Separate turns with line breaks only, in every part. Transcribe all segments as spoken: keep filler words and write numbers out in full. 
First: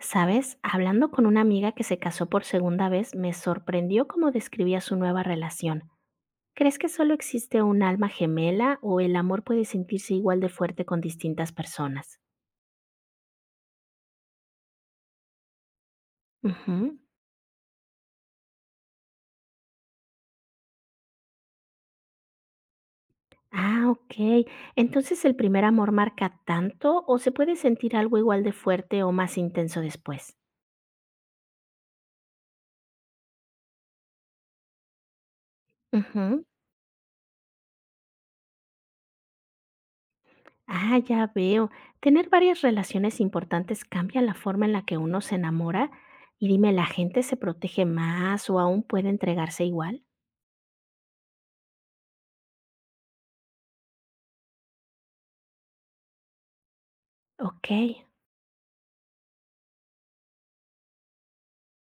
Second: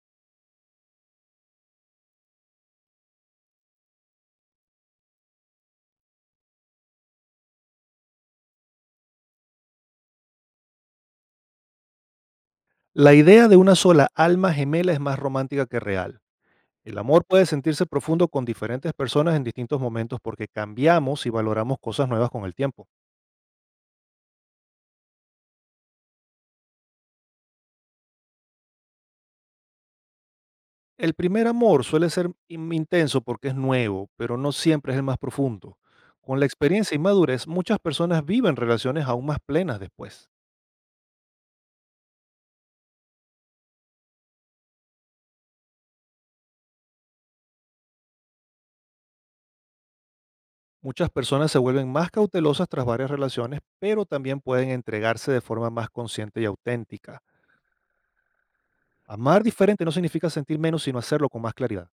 ¿Sabes? Hablando con una amiga que se casó por segunda vez, me sorprendió cómo describía su nueva relación. ¿Crees que solo existe un alma gemela o el amor puede sentirse igual de fuerte con distintas personas?
La idea de una sola alma gemela es más romántica que real. El
Ujú.
amor puede sentirse profundo con diferentes personas en distintos momentos porque cambiamos y valoramos cosas nuevas con el tiempo.
Ah, ok. Entonces, ¿el primer amor marca tanto o se puede sentir algo igual de fuerte o más intenso después?
El primer amor suele ser in- intenso porque es nuevo, pero no siempre es el más profundo. Con
Ujú.
la experiencia y madurez, muchas personas viven relaciones aún más plenas después.
Ah, ya veo. Tener varias relaciones importantes cambia la forma en la que uno se enamora. Y dime, ¿la gente se protege más o aún puede entregarse igual?
Muchas personas se vuelven más cautelosas tras varias relaciones, pero también pueden entregarse de forma más consciente y auténtica.
Ok,
Amar diferente no significa sentir menos, sino hacerlo con más claridad.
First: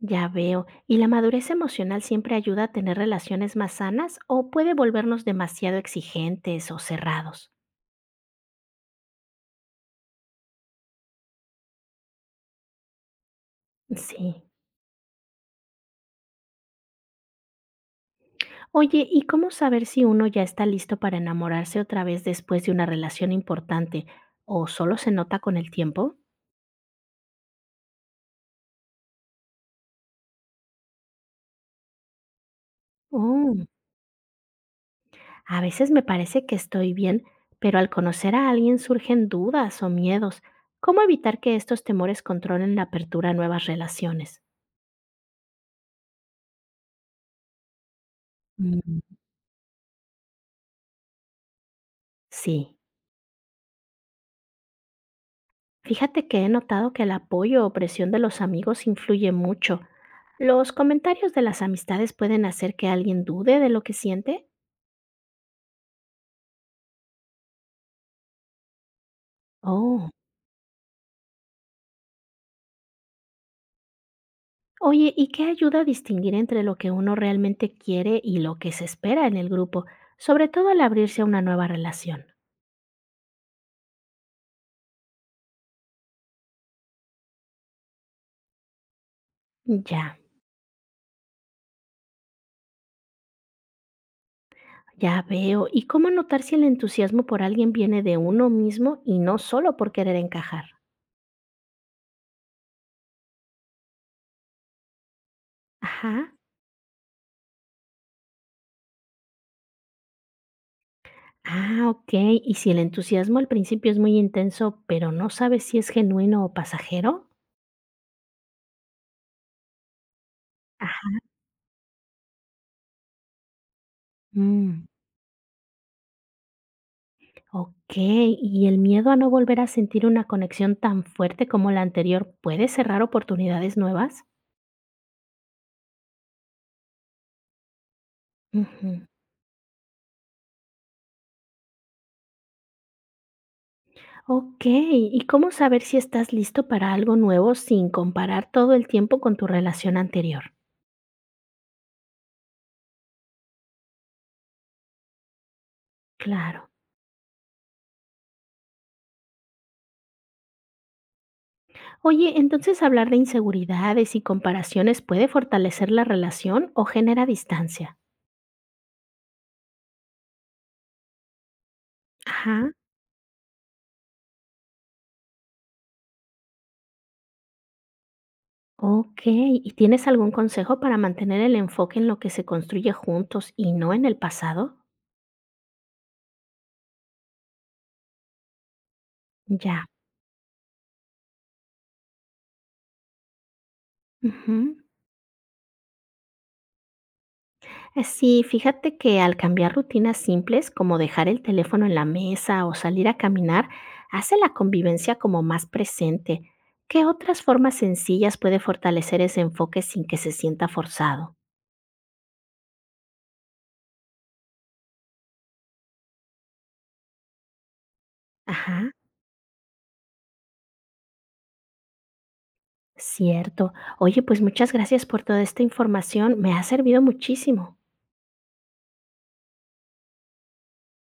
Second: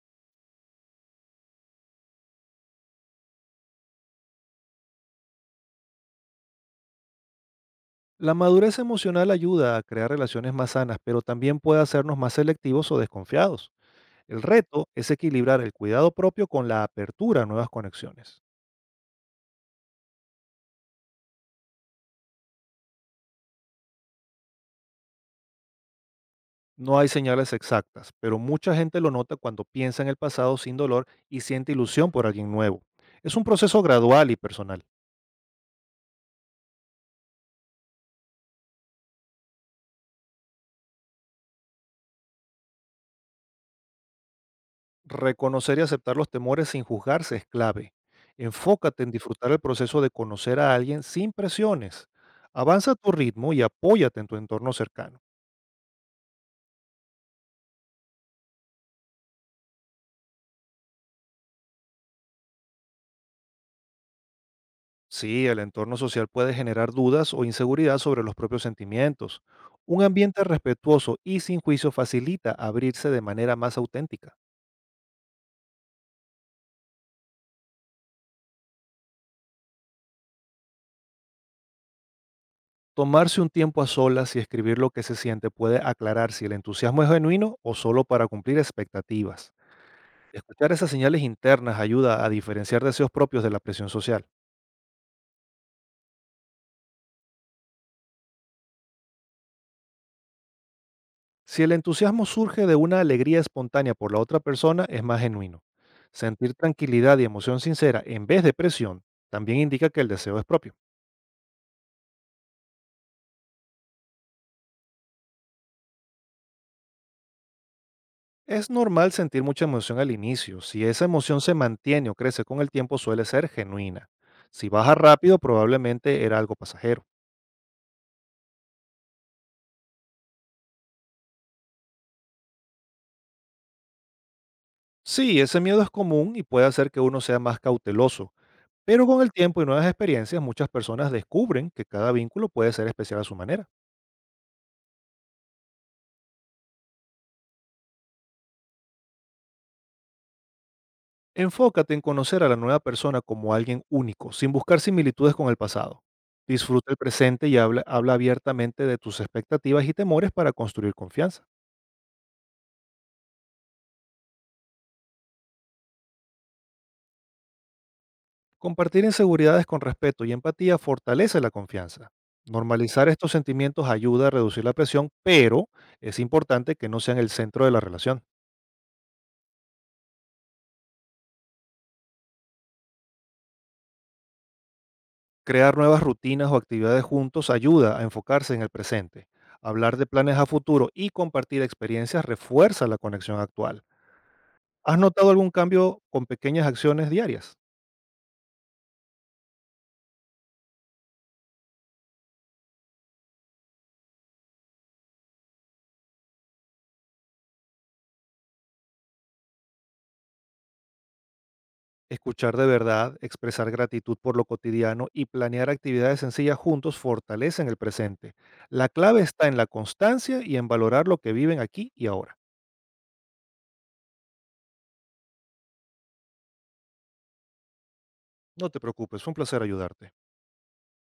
ya veo. ¿Y la madurez emocional siempre ayuda a tener relaciones más sanas o puede volvernos demasiado exigentes o cerrados?
La madurez emocional ayuda a crear relaciones más sanas, pero también puede hacernos más selectivos o desconfiados.
Sí.
El reto es equilibrar el cuidado propio con la apertura a nuevas conexiones.
Oye, ¿y cómo saber si uno ya está listo para enamorarse otra vez después de una relación importante o solo se nota con el tiempo?
No hay señales exactas, pero mucha gente lo nota cuando piensa en el pasado sin dolor y siente ilusión por alguien nuevo. Es un
Oh.
proceso gradual y personal.
A veces me parece que estoy bien, pero al conocer a alguien surgen dudas o miedos. ¿Cómo evitar que estos temores controlen la apertura a nuevas relaciones?
Reconocer y aceptar los temores sin juzgarse es clave.
Mm.
Enfócate en disfrutar el proceso de conocer a alguien sin presiones.
Sí,
Avanza a tu ritmo y apóyate en tu entorno cercano.
fíjate que he notado que el apoyo o presión de los amigos influye mucho. ¿Los comentarios de las amistades pueden hacer que alguien dude de lo que siente?
Sí, el entorno social puede generar dudas o inseguridad sobre los propios sentimientos. Un
Oh,
ambiente respetuoso y sin juicio facilita abrirse de manera más auténtica.
oye, ¿y qué ayuda a distinguir entre lo que uno realmente quiere y lo que se espera en el grupo, sobre todo al abrirse a una nueva relación?
Tomarse un tiempo a solas y escribir lo que se siente puede aclarar si el entusiasmo es genuino o solo para cumplir expectativas.
Ya,
Escuchar esas señales internas ayuda a diferenciar deseos propios de la presión social.
ya veo. ¿Y cómo notar si el entusiasmo por alguien viene de uno mismo y no solo por querer encajar?
Si el entusiasmo surge de una alegría espontánea por la otra persona, es más genuino.
Ajá.
Sentir tranquilidad y emoción sincera en vez de presión también indica que el deseo es propio.
Ah, ok. ¿Y si el entusiasmo al principio es muy intenso, pero no sabes si es genuino o pasajero?
Es normal sentir mucha emoción al inicio. Si esa
Ajá.
emoción se mantiene o crece con el tiempo, suele ser genuina. Si
Mm,
baja rápido, probablemente era algo pasajero.
ok. ¿Y el miedo a no volver a sentir una conexión tan fuerte como la anterior puede cerrar oportunidades nuevas?
Sí, ese miedo es común y puede hacer que uno sea más cauteloso,
Ujú.
pero con el tiempo y nuevas experiencias, muchas personas descubren que cada vínculo puede ser especial a su manera.
Ok. ¿Y cómo saber si estás listo para algo nuevo sin comparar todo el tiempo con tu relación anterior?
Enfócate en conocer a la nueva persona como alguien único, sin buscar similitudes con el pasado.
Claro.
Disfruta el presente y habla, habla abiertamente de tus expectativas y temores para construir confianza.
Oye, entonces hablar de inseguridades y comparaciones puede fortalecer la relación o genera distancia.
Compartir inseguridades con respeto y empatía fortalece la confianza.
Ajá.
Normalizar estos sentimientos ayuda a reducir la presión, pero es importante que no sean el centro de la relación.
Ok, ¿y tienes algún consejo para mantener el enfoque en lo que se construye juntos y no en el pasado?
Crear nuevas rutinas o actividades juntos ayuda a enfocarse en el presente.
Ya.
Hablar de planes a futuro y compartir experiencias refuerza la conexión actual.
Ujú.
¿Has notado algún cambio con pequeñas acciones diarias?
Eh, Sí, fíjate que al cambiar rutinas simples como dejar el teléfono en la mesa o salir a caminar, hace la convivencia como más presente. ¿Qué otras formas sencillas puede fortalecer ese enfoque sin que se sienta forzado?
Escuchar de verdad, expresar gratitud por lo cotidiano y planear actividades sencillas juntos fortalecen el presente. La
Ajá.
clave está en la constancia y en valorar lo que viven aquí y ahora.
Cierto. Oye, pues muchas gracias por toda esta información, me ha servido muchísimo.
No te preocupes, fue un placer ayudarte.